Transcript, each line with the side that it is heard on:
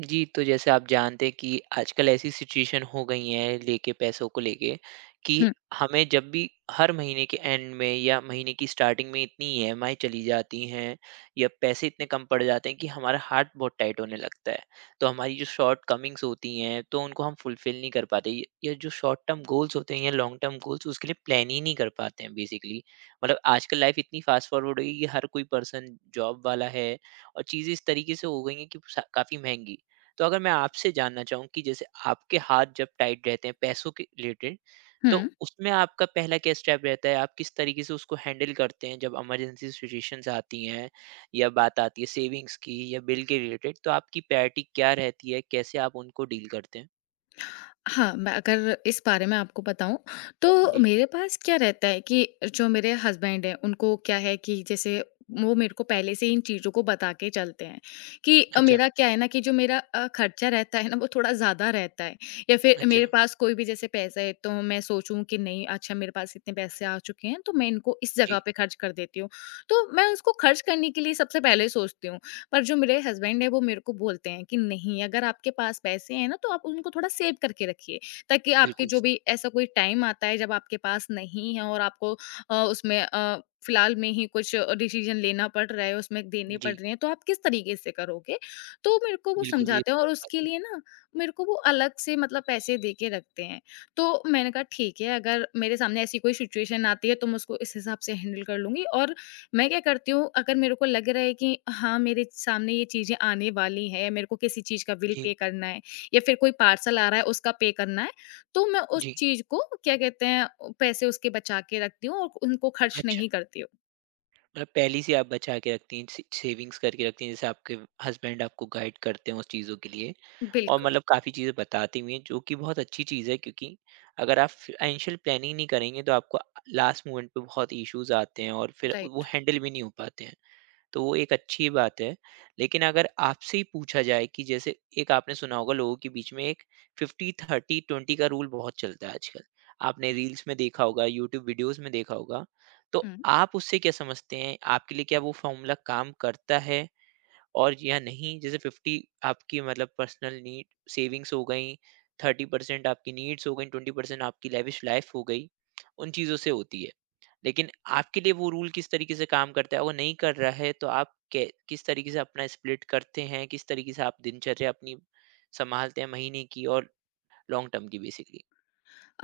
right: जी, तो जैसे आप जानते हैं कि आजकल ऐसी सिचुएशन हो गई है लेके पैसों को लेके कि
left: हुँ,
right: हमें जब भी हर महीने के एंड में या महीने की स्टार्टिंग में इतनी ईएमआई चली जाती हैं या पैसे इतने कम पड़ जाते हैं कि हमारा हार्ट बहुत टाइट होने लगता है। तो हमारी जो शॉर्ट कमिंग्स होती हैं तो उनको हम फुलफ़िल नहीं कर पाते य या जो शॉर्ट टर्म गोल्स होते हैं या लॉन्ग टर्म गोल्स उसके लिए प्लान ही नहीं कर पाते हैं बेसिकली। मतलब आजकल लाइफ़ इतनी फ़ास्ट फॉरवर्ड हो गई है कि हर कोई पर्सन जॉब वाला है और चीज़ें इस तरीके से हो गई हैं कि स काफ़ी महँगी। तो अगर मैं आपसे जानना चाहूँ कि जैसे आपके हाथ जब टाइट रहते हैं पैसों के रिलेटेड, तो
left: हुँ।
right: उसमें आपका पहला क्या स्टेप रहता है? आप किस तरीके से उसको हैंडल करते हैं जब इमरजेंसी सिचुएशंस आती हैं या बात आती है सेविंग्स की या बिल के रिलेटेड, तो आपकी प्रायोरिटी क्या रहती है? कैसे आप उनको डील करते हैं?
left: हाँ, मैं अगर इस बारे में आपको बताऊँ, तो
right: जी।
left: मेरे पास क्या रहता है कि जो मेरे हस्बैंड हैं, उनको क्या है कि जैसे वो मेरे को पहले से इन चीज़ों को बता के चलते हैं कि
right: अच्छा।
left: मेरा क्या है ना कि जो मेरा खर्चा रहता है ना, वो थोड़ा ज़्यादा रहता है या फिर
right: अच्छा।
left: मेरे पास कोई भी जैसे पैसा है, तो मैं सोचूँ कि नहीं, अच्छा मेरे पास इतने पैसे आ चुके हैं, तो मैं इनको इस जगह
right: जी,
left: पे खर्च कर देती हूँ। तो मैं उसको खर्च करने के लिए सबसे पहले सोचती हूँ, पर जो मेरे हस्बैंड हैं वो मेरे को बोलते हैं कि नहीं, अगर आपके पास पैसे हैं ना तो आप उनको थोड़ा सेव करके रखिए, ताकि आपके
right: बिल्कुल।
left: जो
right: स
left: भी ऐसा कोई टाइम आता है जब आपके पास नहीं है और आपको उसमें फिलहाल में ही कुछ डिसीजन लेना पड़ रहा है, उसमें देने पड़
right: जी,
left: रहे हैं तो आप किस तरीके से करोगे। तो मेरे को वो
right: बिल्कुल, ये
left: समझाते हैं और
right: बात
left: उसके
right: है।
left: लिए ना मेरे को वो अलग से मतलब पैसे दे के रखते हैं। तो मैंने कहा ठीक है, अगर मेरे सामने ऐसी कोई सिचुएशन आती है तो मैं उसको इस हिसाब से हैंडल कर लूंगी। और मैं क्या करती हूँ, अगर मेरे को लग रहा है कि हाँ मेरे सामने ये चीज़ें आने वाली हैं या मेरे को किसी चीज़ का बिल
right: जी।
left: पे करना है या फिर कोई पार्सल आ रहा है उसका पे करना है, तो मैं उस
right: जी।
left: चीज़ को क्या कहते हैं, पैसे उसके बचा के रखती हूँ और उनको खर्च
right: अच्छा।
left: नहीं करती हूँ।
right: मतलब पहले से आप बचा के रखती हैं, से सेविंग्स करके रखती हैं, जैसे आपके हस्बैंड आपको गाइड करते हैं उस चीज़ों के लिए। और
left: बिल्कुल,
right: मतलब काफ़ी चीज़ें बताती भी हैं, जो कि बहुत अच्छी चीज़ है क्योंकि अगर आप फाइनेंशियल प्लानिंग नहीं करेंगे, तो आपको लास्ट मोमेंट पे बहुत इश्यूज़ आते हैं और फिर वो
left: राइट।
right: हैंडल भी नहीं हो पाते हैं। तो वो एक अच्छी बात है। लेकिन अगर आपसे ही पूछा जाए कि जैसे एक आपने सुना होगा लोगों के बीच में एक 50-30-20 का रूल बहुत चलता है आजकल। आपने रील्स में देखा होगा, यूट्यूब वीडियोज़ में देखा होगा। तो
left: हुँ।
right: आप उससे क्या समझते हैं? आपके लिए क्या वो फ़ॉर्मूला काम करता है और या नहीं? जैसे 50 आपकी मतलब पर्सनल नीड सेविंग्स हो गई, 30% आपकी नीड्स हो गई, 20% आपकी लेविश लाइफ़ हो गई, उन चीज़ों से होती है। लेकिन आपके लिए वो रूल किस तरीके से काम करता है? अगर नहीं कर रहा है तो आप कै किस तरीके से अपना स्प्लिट करते हैं? किस तरीके से आप दिनचर्या अपनी सँभालते हैं महीने की और लॉन्ग टर्म की बेसिकली?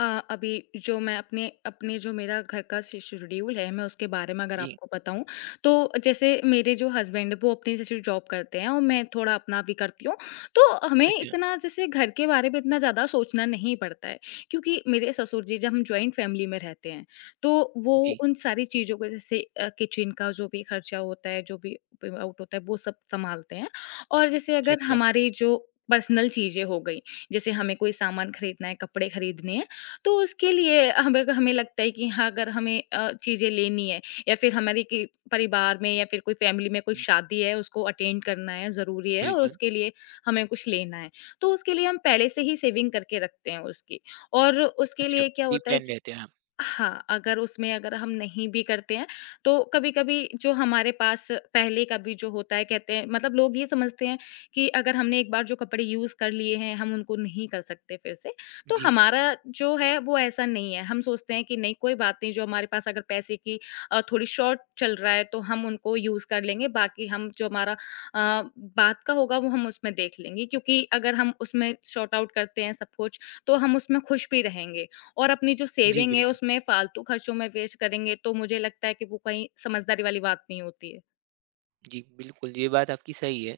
left: अ, अभी जो मैं अपने अपने जो मेरा घर का शे शेड्यूल है, मैं उसके बारे में अगर
right: जी।
left: आपको बताऊँ, तो जैसे मेरे जो हस्बैंड वो अपनी जैसे जॉब करते हैं और मैं थोड़ा अपना भी करती हूँ। तो हमें
right: अच्छा।
left: इतना जैसे घर के बारे में इतना ज़्यादा सोचना नहीं पड़ता है, क्योंकि मेरे ससुर जी जब हम जॉइंट फैमिली में रहते हैं, तो वो
right: जी।
left: उन सारी चीज़ों को जैसे किचन का जो भी खर्चा होता है, जो भी पेम आउट होता है, वो सब सँभालते हैं। और जैसे अगर
right: अच्छा।
left: हमारी जो पर्सनल चीज़ें हो गई, जैसे हमें कोई सामान खरीदना है, कपड़े खरीदने हैं, तो उसके लिए हमें हमें लगता है कि हाँ अगर हमें चीज़ें लेनी है या फिर हमारे कि परिवार में या फिर कोई फैमिली में कोई शादी है उसको अटेंड करना है ज़रूरी है और
right: बिल्कुल,
left: उसके लिए हमें कुछ लेना है। तो उसके लिए हम पहले से ही सेविंग करके रखते हैं उसकी। और उसके
right: अच्छा
left: लिए क्या होता है
right: प्री-प्लान
left: कि
right: रहते हैं आप।
left: हाँ, अगर उसमें अगर हम नहीं भी करते हैं, तो कभी-कभी जो हमारे पास पहले का भी जो होता है कहते हैं, मतलब लोग ये समझते हैं कि अगर हमने एक बार जो कपड़े यूज़ कर लिए हैं, हम उनको नहीं कर सकते फिर से। तो
right: जी।
left: हमारा जो है वो ऐसा नहीं है। हम सोचते हैं कि नहीं, कोई बात नहीं, जो हमारे पास अगर पैसे की थोड़ी शॉर्ट चल रहा है तो हम उनको यूज़ कर लेंगे, बाकी हम जो हमारा बात का होगा वो हम उसमें देख लेंगे, क्योंकि अगर हम उसमें सॉर्ट आउट करते हैं सब कुछ, तो हम उसमें खुश भी रहेंगे। और अपनी जो
right: जी,
left: सेविंग है
right: बिल्कुल।
left: उसमें फ़ालतू खर्चों में वेस्ट करेंगे तो मुझे लगता है कि वो कहीं समझदारी वाली बात नहीं होती है।
right: जी, बिल्कुल, ये बात आपकी सही है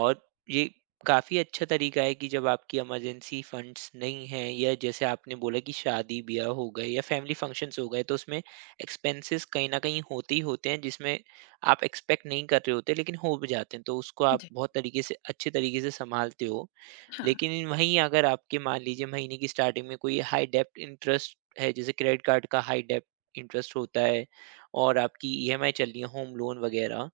right: और ये काफ़ी अच्छा तरीका है कि जब आपकी इमरजेंसी फंड्स नहीं हैं या जैसे आपने बोला कि शादी-ब्याह हो गए या फैमिली फंक्शंस हो गए, तो उसमें एक्सपेंसेस कहीं न कहीं होते ही होते हैं, जिसमें आप एक्सपेक्ट नहीं कर रहे होते, लेकिन हो भी जाते हैं। तो उसको आप
left: जी।
right: बहुत तरीके से अच्छे तरीके से सँभालते हो।
left: हाँ।
right: लेकिन वहीं अगर आपके मान लीजिए महीने की स्टार्टिंग में कोई हाई डेब्ट इंटरेस्ट है, जैसे क्रेडिट कार्ड का हाई डेब्ट इंटरेस्ट होता है और आपकी ईएमआई चल रही है, होम लोन वग़ैरह,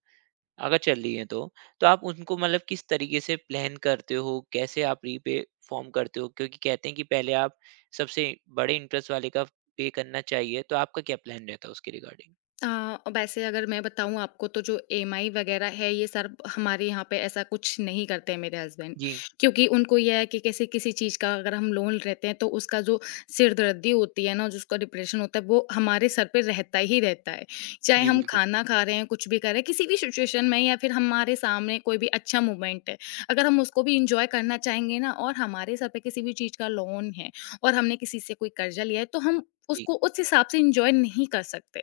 right: अगर चल रही हैं तो आप उनको मतलब किस तरीके से प्लान करते हो? कैसे आप रीपे फ़ॉर्म करते हो? क्योंकि कहते हैं कि पहले आप सबसे बड़े इंटरेस्ट वाले का पे करना चाहिए, तो आपका क्या प्लान रहता है उसके रिगार्डिंग?
left: वैसे अगर मैं बताऊँ आपको तो जो ईएमआई वगैरह है ये सर हमारे यहाँ पे ऐसा कुछ नहीं करते हैं मेरे हस्बैंड,
right: जी।
left: क्योंकि उनको ये है कि किसी किसी चीज़ का अगर हम लोन लेते हैं तो उसका जो सिरदर्दी होती है ना जिसका डिप्रेशन होता है वो हमारे सर पे रहता ही रहता है। चाहे
right: जी
left: हम
right: बिल्कुल।
left: खाना खा रहे हैं, कुछ भी कर रहे हैं, किसी भी सिचुएशन में या फिर हमारे सामने कोई भी अच्छा मोमेंट है, अगर हम उसको भी एन्जॉय करना चाहेंगे ना और हमारे सर पे किसी भी चीज़ का लोन है और हमने किसी से कोई कर्जा लिया है तो हम
right: जी,
left: उसको उस हिसाब से एन्जॉय नहीं कर सकते।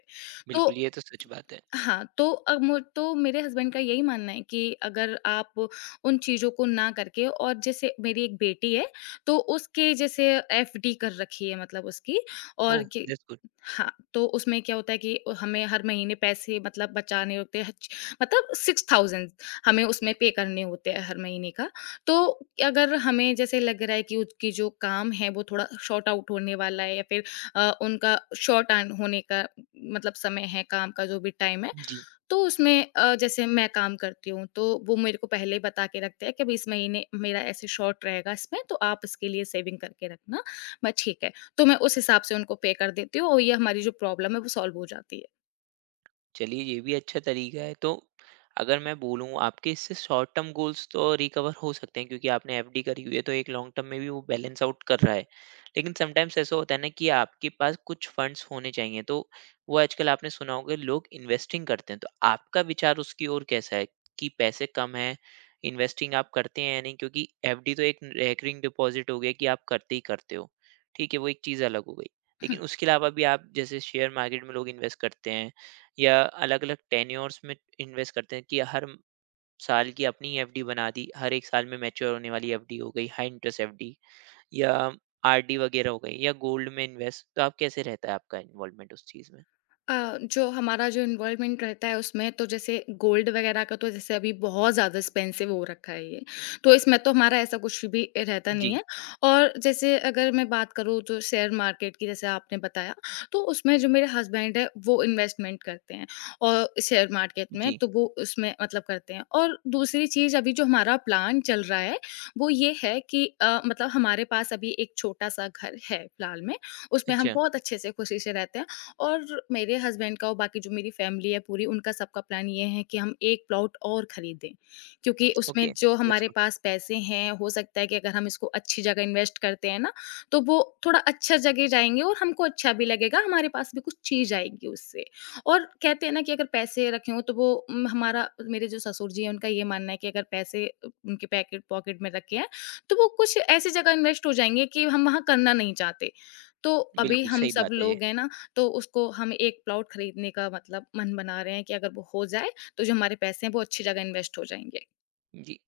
left: तो
right: बिल्कुल ये तो सच बात है।
left: हाँ, तो अब मु तो मेरे हस्बैंड का यही मानना है कि अगर आप उन चीज़ों को ना करके, और जैसे मेरी एक बेटी है, तो उसके जैसे एफडी कर रखी है मतलब उसकी। और
right: ओह!
left: कि
right: दैट्स गुड।
left: हाँ, तो उसमें क्या होता है कि हमें हर महीने पैसे मतलब बचाने होते हैं छ मतलब 6000 हमें उसमें पे करने होते हैं हर महीने का। तो अगर हमें जैसे लग रहा है कि उसकी जो काम है वो थोड़ा शॉर्ट आउट होने वाला है या फिर उनका शॉर्ट आन होने का मतलब समय है, काम का जो भी टाइम है,
right: जी।
left: तो उसमें जैसे मैं काम करती हूँ, तो वो मेरे को पहले ही बता के रखते हैं कि अभी इस महीने मेरा ऐसे शॉर्ट रहेगा इसमें, तो आप इसके लिए सेविंग करके रखना। मैं ठीक है, तो मैं उस हिसाब से उनको पे कर देती हूँ और ये हमारी जो प्रॉब्लम है, वो सॉल्व हो जाती
right: चलिए ये भी अच्छा तरीका है। तो अगर मैं बोलूँ आपके इससे शॉर्ट टर्म गोल्स तो रिकवर हो सकते हैं क्योंकि आपने एफडी करी हुई है तो एक लॉन्ग टर्म में भी वो बैलेंस आउट कर रहा है। लेकिन समटाइम्स ऐसा होता है ना कि आपके पास कुछ फंड्स होने चाहिए तो वो आजकल आपने सुना होगा लोग इन्वेस्टिंग करते हैं। तो आपका विचार उसकी ओर कैसा है कि पैसे कम हैं, इन्वेस्टिंग आप करते हैं या नहीं? क्योंकि एफडी तो एक रेकरिंग डिपॉज़िट हो गया कि आप करते ही करते हो। ठीक है, वो एक चीज़ अलग हो गई। लेकिन
left: है।
right: उसके अलावा भी आप जैसे शेयर मार्केट में लोग इन्वेस्ट करते हैं या अलग-अलग टेन्योर्स में इन्वेस्ट करते हैं कि साल की अपनी एफडी बना दी, हर एक साल में मैच्योर होने वाली एफडी हो गई, हाई इंटरेस्ट एफडी या आरडी वगैरह हो गई या गोल्ड में इन्वेस्ट, तो आप कैसे रहता है आपका इन्वॉल्वमेंट उस चीज़ में?
left: जो हमारा जो इन्वॉल्वमेंट रहता है उसमें, तो जैसे गोल्ड वगैरह का तो जैसे अभी बहुत ज़्यादा एक्सपेंसिव हो रखा है ये, तो इसमें तो हमारा ऐसा कुछ भी रहता नहीं
right: जी।
left: है। और जैसे अगर मैं बात करूँ तो शेयर मार्केट की, जैसे आपने बताया, तो उसमें जो मेरे हस्बैंड हैं वो इन्वेस्टमेंट करते हैं और शेयर मार्केट में
right: जी।
left: तो वो उसमें मतलब करते हैं। और दूसरी चीज़ अभी जो हमारा प्लान चल रहा है, वो ये है कि मतलब हमारे पास अभी एक छोटा-सा घर है फिलहाल में, उसमें हम
right: अच्छा।
left: बहुत अच्छे से खुशी से रहते हैं, और मेरे हस्बैंड का और बाकी जो मेरी फैमिली है पूरी उनका सबका प्लान ये है कि हम 1 प्लॉट और खरीदें। क्योंकि
right: ओके,
left: उसमें जो
right: दैट्स
left: हमारे
right: गुड।
left: पास पैसे हैं हो सकता है कि अगर हम इसको अच्छी जगह इन्वेस्ट करते हैं ना, तो वो थोड़ा अच्छा जगह जाएँगे और हमको अच्छा भी लगेगा, हमारे पास भी कुछ चीज़ आएगी उससे। और कहते हैं ना कि अगर पैसे रखे हों तो वो हमारा, मेरे जो ससुर जी हैं उनका ये मानना है कि अगर पैसे उनके पैकेट पॉकेट में रखे हैं, तो वो कुछ ऐसी जगह इन्वेस्ट हो जाएँगे कि हम वहाँ करना नहीं चाहते। तो अभी
right: बिल्कुल,
left: हम
right: सही
left: सब
right: बात है ये।
left: लोग हैं ना, तो उसको हम एक प्लॉट खरीदने का मतलब मन बना रहे हैं कि अगर वो हो जाए, तो जो हमारे पैसे हैं वो अच्छी जगह इन्वेस्ट हो जाएँगे।
right: जी।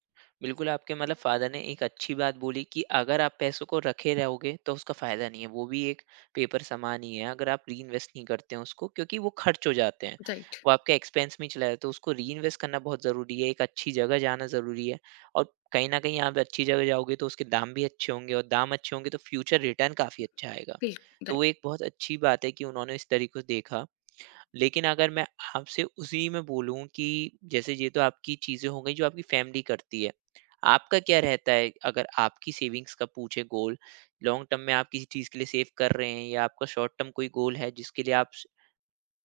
right: बिल्कुल, आपके मतलब फ़ादर ने एक अच्छी बात बोली कि अगर आप पैसों को रखे रहोगे तो उसका फ़ायदा नहीं है। वो भी एक पेपर समान ही है, अगर आप रीइन्वेस्ट नहीं करते हैं उसको क्योंकि वो खर्च हो जाते हैं।
left: राइट,
right: वो आपके एक्सपेंस में ही चला जाता है, तो उसको रीइन्वेस्ट करना बहुत ज़रूरी है, एक अच्छी जगह जाना ज़रूरी है और कहीं न कहीं आप अच्छी जगह जाओगे तो उसके दाम भी अच्छे होंगे और दाम अच्छे होंगे तो फ्यूचर रिटर्न काफ़ी अच्छा आएगा।
left: बिल
right: तो
left: राइट।
right: वो एक बहुत अच्छी बात है कि उन्होंने इस तरीके से देखा। लेकिन अगर मैं आपसे उसी में बोलूँ कि जैसे ये तो आपकी चीज़ें हो गई जो आपकी फैमिली करती है। आपका क्या रहता है अगर आपकी सेविंग्स का पूछे गोल, लॉन्ग टर्म में आप किसी चीज़ के लिए सेव कर रहे हैं या आपका शॉर्ट टर्म कोई गोल है जिसके लिए आप स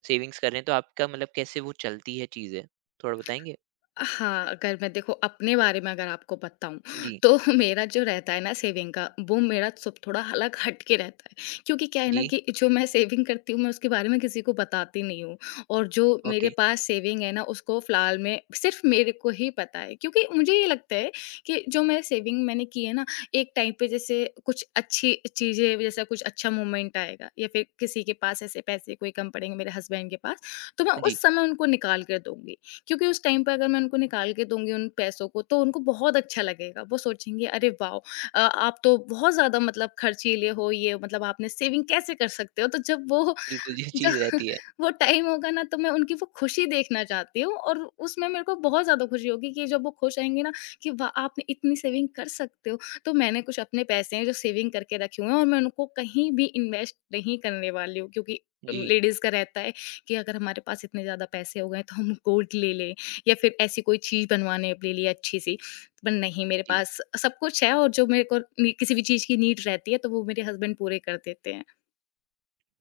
right: सेविंग्स कर रहे हैं, तो आपका मतलब कैसे वो चलती है चीज़ें? थोड़ा बताएँगे?
left: हाँ, अगर मैं देखो अपने बारे में अगर आपको बताऊँ,
right: जी।
left: तो मेरा जो रहता है ना सेविंग का वो मेरा सब थोड़ा अलग हट के रहता है। क्योंकि क्या है ना
right: जी।
left: कि जो मैं सेविंग करती हूँ मैं उसके बारे में किसी को बताती नहीं हूँ और जो
right: ओके।
left: मेरे पास सेविंग है ना उसको फ़िलहाल में सिर्फ़ मेरे को ही पता है। क्योंकि मुझे ये लगता है कि जो मैं सेविंग मैंने की है ना, एक टाइम पे जैसे कुछ अच्छी चीज़ें, जैसे कुछ अच्छा मोमेंट आएगा या फिर किसी के पास ऐसे पैसे कोई कम पड़ेंगे मेरे हस्बैंड के पास, तो मैं
right: जी,
left: उस समय उनको निकाल कर दूँगी। क्योंकि उस टाइम पे अगर मैं उनको निकाल के दूँगी उन पैसों को, तो उनको बहुत अच्छा लगेगा। वो सोचेंगे अरे वाओ! आप तो बहुत ज़्यादा मतलब खर्चीले हो, ये मतलब आपने सेविंग कैसे कर सकते हो? तो जब वो
right: बिल्कुल ये
left: जो
right: चीज़ रहती है।
left: वो टाइम होगा ना तो मैं उनकी वो खुशी देखना चाहती हूँ और उसमें मेरे को बहुत ज़्यादा खुशी होगी कि जब वो खुश रहेंगे ना, कि वाह! आपने इतनी सेविंग कर सकते हो। तो मैंने कुछ अपने पैसे हैं जो सेविंग करके रखे हुए हैं और मैं उनको कहीं भी इन्वेस्ट नहीं करने वाली हूँ, क्योंकि
right: जी।
left: लेडीज़ का रहता है कि अगर हमारे पास इतने ज़्यादा पैसे हो गए तो हम गोल्ड ले लें या फिर ऐसी कोई चीज़ बनवाने ले लें अच्छी-सी। पर नहीं, मेरे
right: जी।
left: पास सब कुछ है और जो मेरे को नी किसी भी चीज़ की नीड रहती है तो वो मेरे हस्बैंड पूरे कर देते हैं।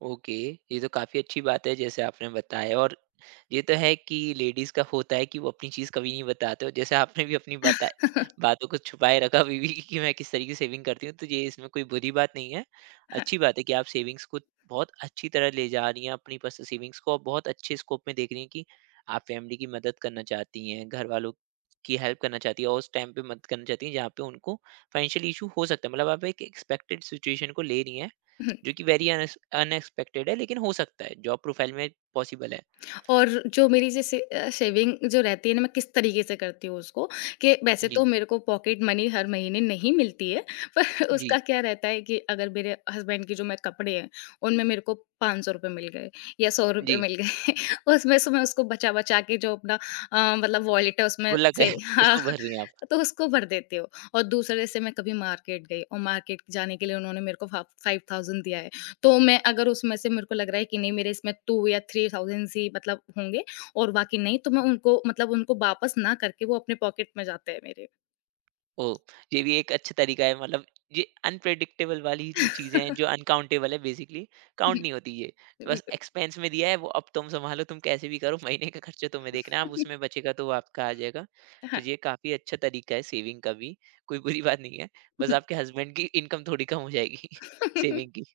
right: ओके, ये तो काफी अच्छी बात है जैसे आपने बताया और ये तो है कि लेडीज का होता है कि वो अपनी चीज कभी नहीं बताते और जैसे आपने भी अपनी बता बातों को छुपाए रखा बीवी की कि मैं किस तरीके से सेविंग करती हूँ तो ये इसमें कोई बुरी बात नहीं है,
left: हाँ।
right: अच्छी बात है कि आप सेविंग्स को बहुत अच्छी तरह ले जा रही हैं अपनी पर्सनल सेविंग्स को और बहुत अच्छे स्कोप में देख रही हैं कि आप फैमिली की मदद करना चाहती हैं घर वालों की हेल्प करना चाहती है और उस टाइम पे मदद करना चाहती हैं जहाँ पे उनको फाइनेंशियल इशू हो सकता है, मतलब आप एक एक्सपेक्टेड सिचुएशन को ले रही हैं
left: हुँ।
right: जो कि वेरी अनएक्सपेक्टेड है, लेकिन हो सकता है, जॉब प्रोफाइल में पॉसिबल है।
left: और जो मेरी जैसे शेविंग जो रहती है ना, मैं किस तरीके से करती हूँ उसको, कि वैसे
right: जी।
left: तो मेरे को पॉकेट मनी हर महीने नहीं मिलती है, पर
right: जी।
left: उसका क्या रहता है कि अगर मेरे हस्बैंड के जो मैं कपड़े हैं, उनमें मेरे को ₹500 मिल गए या ₹100
right: जी,
left: मिल गए, उसमें से मैं उसको बचा-बचा के जो अपना मतलब वॉलेट है उसमें
right: गुड लक है,
left: से हाँ,
right: उसको भर रही हैं आप।
left: तो उसको भर देती हूँ। और दूसरे से मैं कभी मार्केट गई और मार्केट जाने के लिए उन्होंने मेरे को फा 5000 दिया है। तो मैं अगर उसमें से मेरे को लग रहा है कि नहीं मेरे इसमें 2 या 3000 ही मतलब होंगे और बाकी नहीं, तो मैं उनको मतलब उनको वापस ना करके वो अपने पॉकेट में जाते हैं मेरे।
right: ओह! ये भी एक अच्छा तरीका है, मतलब ये अनप्रेडिक्टेबल वाली जो चीज़ें हैं, जो अनकाउंटेबल है बेसिकली, काउंट नहीं होती ये। बस
left: बिल्कुल।
right: एक्सपेंस में दिया है, वो अब तुम सँभालो, तुम कैसे भी करो, महीने का खर्चा तुम्हें देखना है, अब उसमें बचेगा तो वो आपका आ जाएगा। तो
left: हाँ।
right: ये काफ़ी अच्छा तरीका है सेविंग का भी, कोई बुरी बात नहीं है, बस आपके हस्बैंड की इनकम थोड़ी कम हो जाएगी सेविंग की।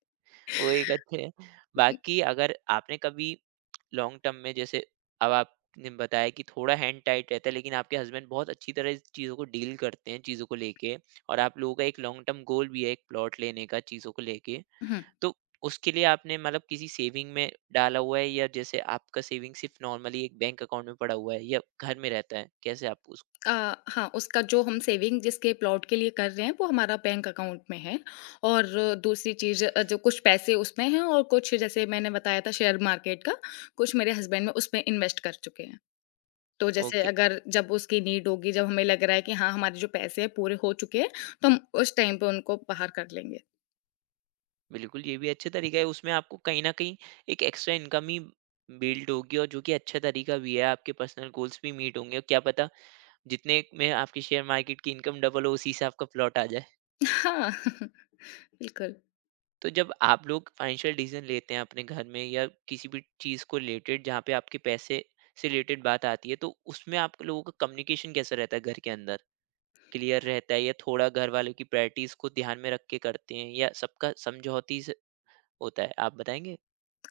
right: वो एक अच्छे हैं। बाकी अगर आपने कभी लॉन्ग टर्म में जैसे अब आपने बताया कि थोड़ा हैंड टाइट रहता है लेकिन आपके हस्बैंड बहुत अच्छी तरह इस चीज़ों को डील करते हैं चीज़ों को लेके और आप लोगों का एक लॉन्ग टर्म गोल भी है एक प्लॉट लेने का चीज़ों को लेके,
left: हुँ।
right: तो उसके लिए आपने मतलब किसी सेविंग में डाला हुआ है या जैसे आपका सेविंग सिर्फ नॉर्मली एक बैंक अकाउंट में पड़ा हुआ है या घर में रहता है कैसे आप उस
left: अ, हाँ, उसका जो हम सेविंग जिसके प्लॉट के लिए कर रहे हैं वो हमारा बैंक अकाउंट में है, और दूसरी चीज़ जो कुछ पैसे उसमें हैं और कुछ जैसे मैंने बताया था शेयर मार्केट का, कुछ मेरे हस्बैंड में उसमें इन्वेस्ट कर चुके हैं। तो जैसे
right: ओके।
left: अगर जब उसकी नीड होगी, जब हमें लग रहा है कि हाँ, हमारे जो पैसे हैं पूरे हो चुके हैं, तो हम उस टाइम पे उनको बाहर कर लेंगे।
right: बिल्कुल, ये भी अच्छा तरीका है। उसमें आपको कहीं न कहीं एक एक्स्ट्रा इनकम ही बिल्ड होगी और जो कि अच्छा तरीका भी है, आपके पर्सनल गोल्स भी मीट होंगे और क्या पता जितने में आपकी शेयर मार्केट की इनकम डबल हो, उसी से आपका प्लॉट आ जाए।
left: हाँ, बिल्कुल।
right: तो जब आप लोग फाइनेंशियल डिसीज़न लेते हैं अपने घर में या किसी भी चीज़ को रिलेटेड जहाँ पे आपके पैसे से रिलेटेड बात आती है, तो उसमें आप लोगों का कम्युनिकेशन कैसा रहता है घर के अंदर? क्लियर रहता है या थोड़ा घर वालों की प्रायोरिटीज़ को ध्यान में रख के करते हैं या सबका समझौती से होता है? आप बताएँगे?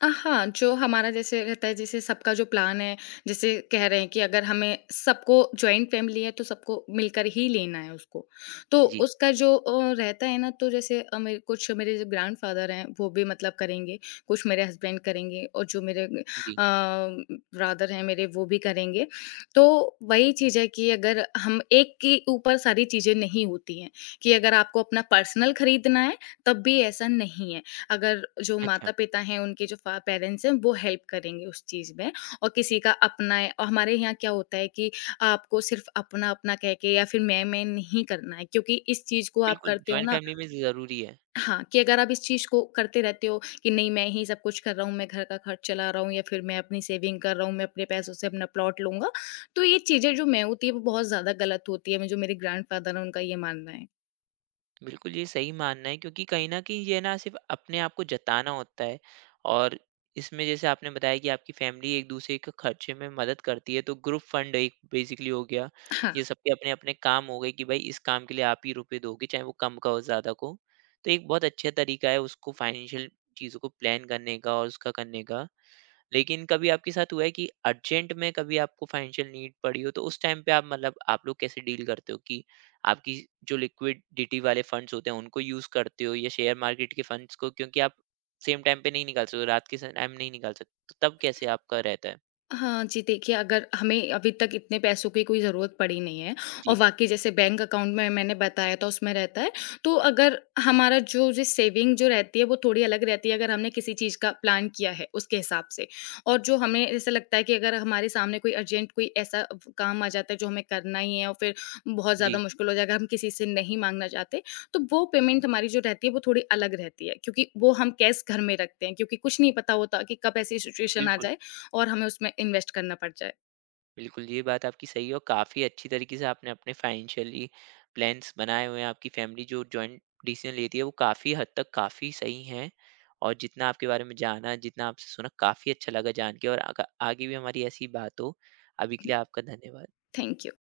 left: हाँ, जो हमारा जैसे रहता है जैसे सबका जो प्लान है, जैसे कह रहे हैं कि अगर हमें सबको जॉइंट फैमिली है तो सबको मिलकर ही लेना है उसको। तो
right: जी।
left: उसका जो रहता है ना, तो जैसे मेरे कुछ मेरे जो ग्रैंडफ़ादर हैं वो भी मतलब करेंगे, कुछ मेरे हस्बैंड करेंगे और जो मेरे
right: जी।
left: ब्रदर हैं मेरे वो भी करेंगे। तो वही चीज़ है कि अगर हम एक के ऊपर सारी चीज़ें नहीं होती हैं, कि अगर आपको अपना पर्सनल खरीदना है तब भी ऐसा नहीं है। अगर जो
right: अच्छा।
left: माता-पिता हैं, उनके जो फा पेरेंट्स हैं, वो हेल्प करेंगे उस चीज़ में और किसी का अपना है, और हमारे यहाँ क्या होता है कि आपको सिर्फ़ अपना-अपना कह के या फिर मैं-मैं नहीं करना है, क्योंकि इस चीज़ को आप
right: बिल्कुल,
left: करते हो
right: जॉइंट
left: ना,
right: फैमिली में ज़रूरी है।
left: हाँ, कि अगर आप इस चीज़ को करते रहते हो कि नहीं मैं ही सब कुछ कर रहा हूँ, मैं घर का खर्च चला रहा हूँ या फिर मैं अपनी सेविंग कर रहा हूँ, मैं अपने पैसों से अपना प्लॉट लूँगा, तो ये चीज़ें जो मैं होती है, वो बहुत ज़्यादा गलत होती है, म जो मेरे ग्रैंडफ़ादर हैं, उनका ये मानना है।
right: बिल्कुल, ये सही मानना है क्योंकि कहीं न कहीं ये ना सिर्फ़ अपने आप को जताना होता है और इसमें जैसे आपने बताया कि आपकी फैमिली एक-दूसरे के खर्चे में मदद करती है, तो ग्रुप फंड एक बेसिकली हो गया।
left: हाँ।
right: ये सबके अपने-अपने काम हो गए कि भाई इस काम के लिए आप ही रुपए दोगे, चाहे वो कम का हो, ज़्यादा का हो। तो एक बहुत अच्छा तरीका है उसको फ़ाइनेंशियल चीज़ों को प्लान करने का और उसका करने का। लेकिन कभी आपके साथ हुआ है कि अर्जेंट में कभी आपको फाइनेंशियल नीड पड़ी हो तो उस टाइम पे आप मतलब आप लोग कैसे डील करते हो कि आपकी जो लिक्विडिटी वाले फंड्स होते हैं उनको यूज करते हो या शेयर मार्केट के फंड्स को, क्योंकि आप सेम टाइम पे नहीं निकाल सकते हो, रात के टाइम नहीं निकाल सकते तो तब कैसे आपका रहता है
left: हाँ जी, देखिए अगर हमें अभी तक इतने पैसों की कोई ज़रूरत पड़ी नहीं है और
right: जी।
left: वाक़ई जैसे बैंक अकाउंट में मैंने बताया था उसमें रहता है, तो अगर हमारा जो जो सेविंग जो रहती है वो थोड़ी अलग रहती है अगर हमने किसी चीज़ का प्लान किया है उसके हिसाब से। और जो हमें ऐसा लगता है कि अगर हमारे सामने कोई अर्जेंट कोई ऐसा व काम आ जाता है जो हमें करना ही है और फिर बहुत ज़्यादा
right: जी
left: मुश्किल हो जाए, अगर हम किसी से नहीं माँगना चाहते, तो वो पेमेंट हमारी जो रहती है वो थोड़ी अलग रहती है, क्योंकि वो हम कैश घर में रखते हैं, क्योंकि कुछ नहीं पता होता कि कब ऐसी सिचुएशन आ
right: बिल्कुल।
left: जाए और हमें उसमें इन्वेस्ट करना पड़ जाए।
right: बिल्कुल, ये बात आपकी सही है और काफ़ी अच्छी तरीके से आपने अपने फाइनेंशियली प्लान्स बनाए हुए हैं। आपकी फैमिली जो जॉइंट डिसीज़न लेती है, वो काफ़ी हद तक काफ़ी सही हैं और जितना आपके बारे में जाना, जितना आपसे सुना, काफ़ी अच्छा लगा जान के और आगा आगे भी हमारी ऐसी ही बात हो। अभी के लिए आपका धन्यवाद।
left: Thank you.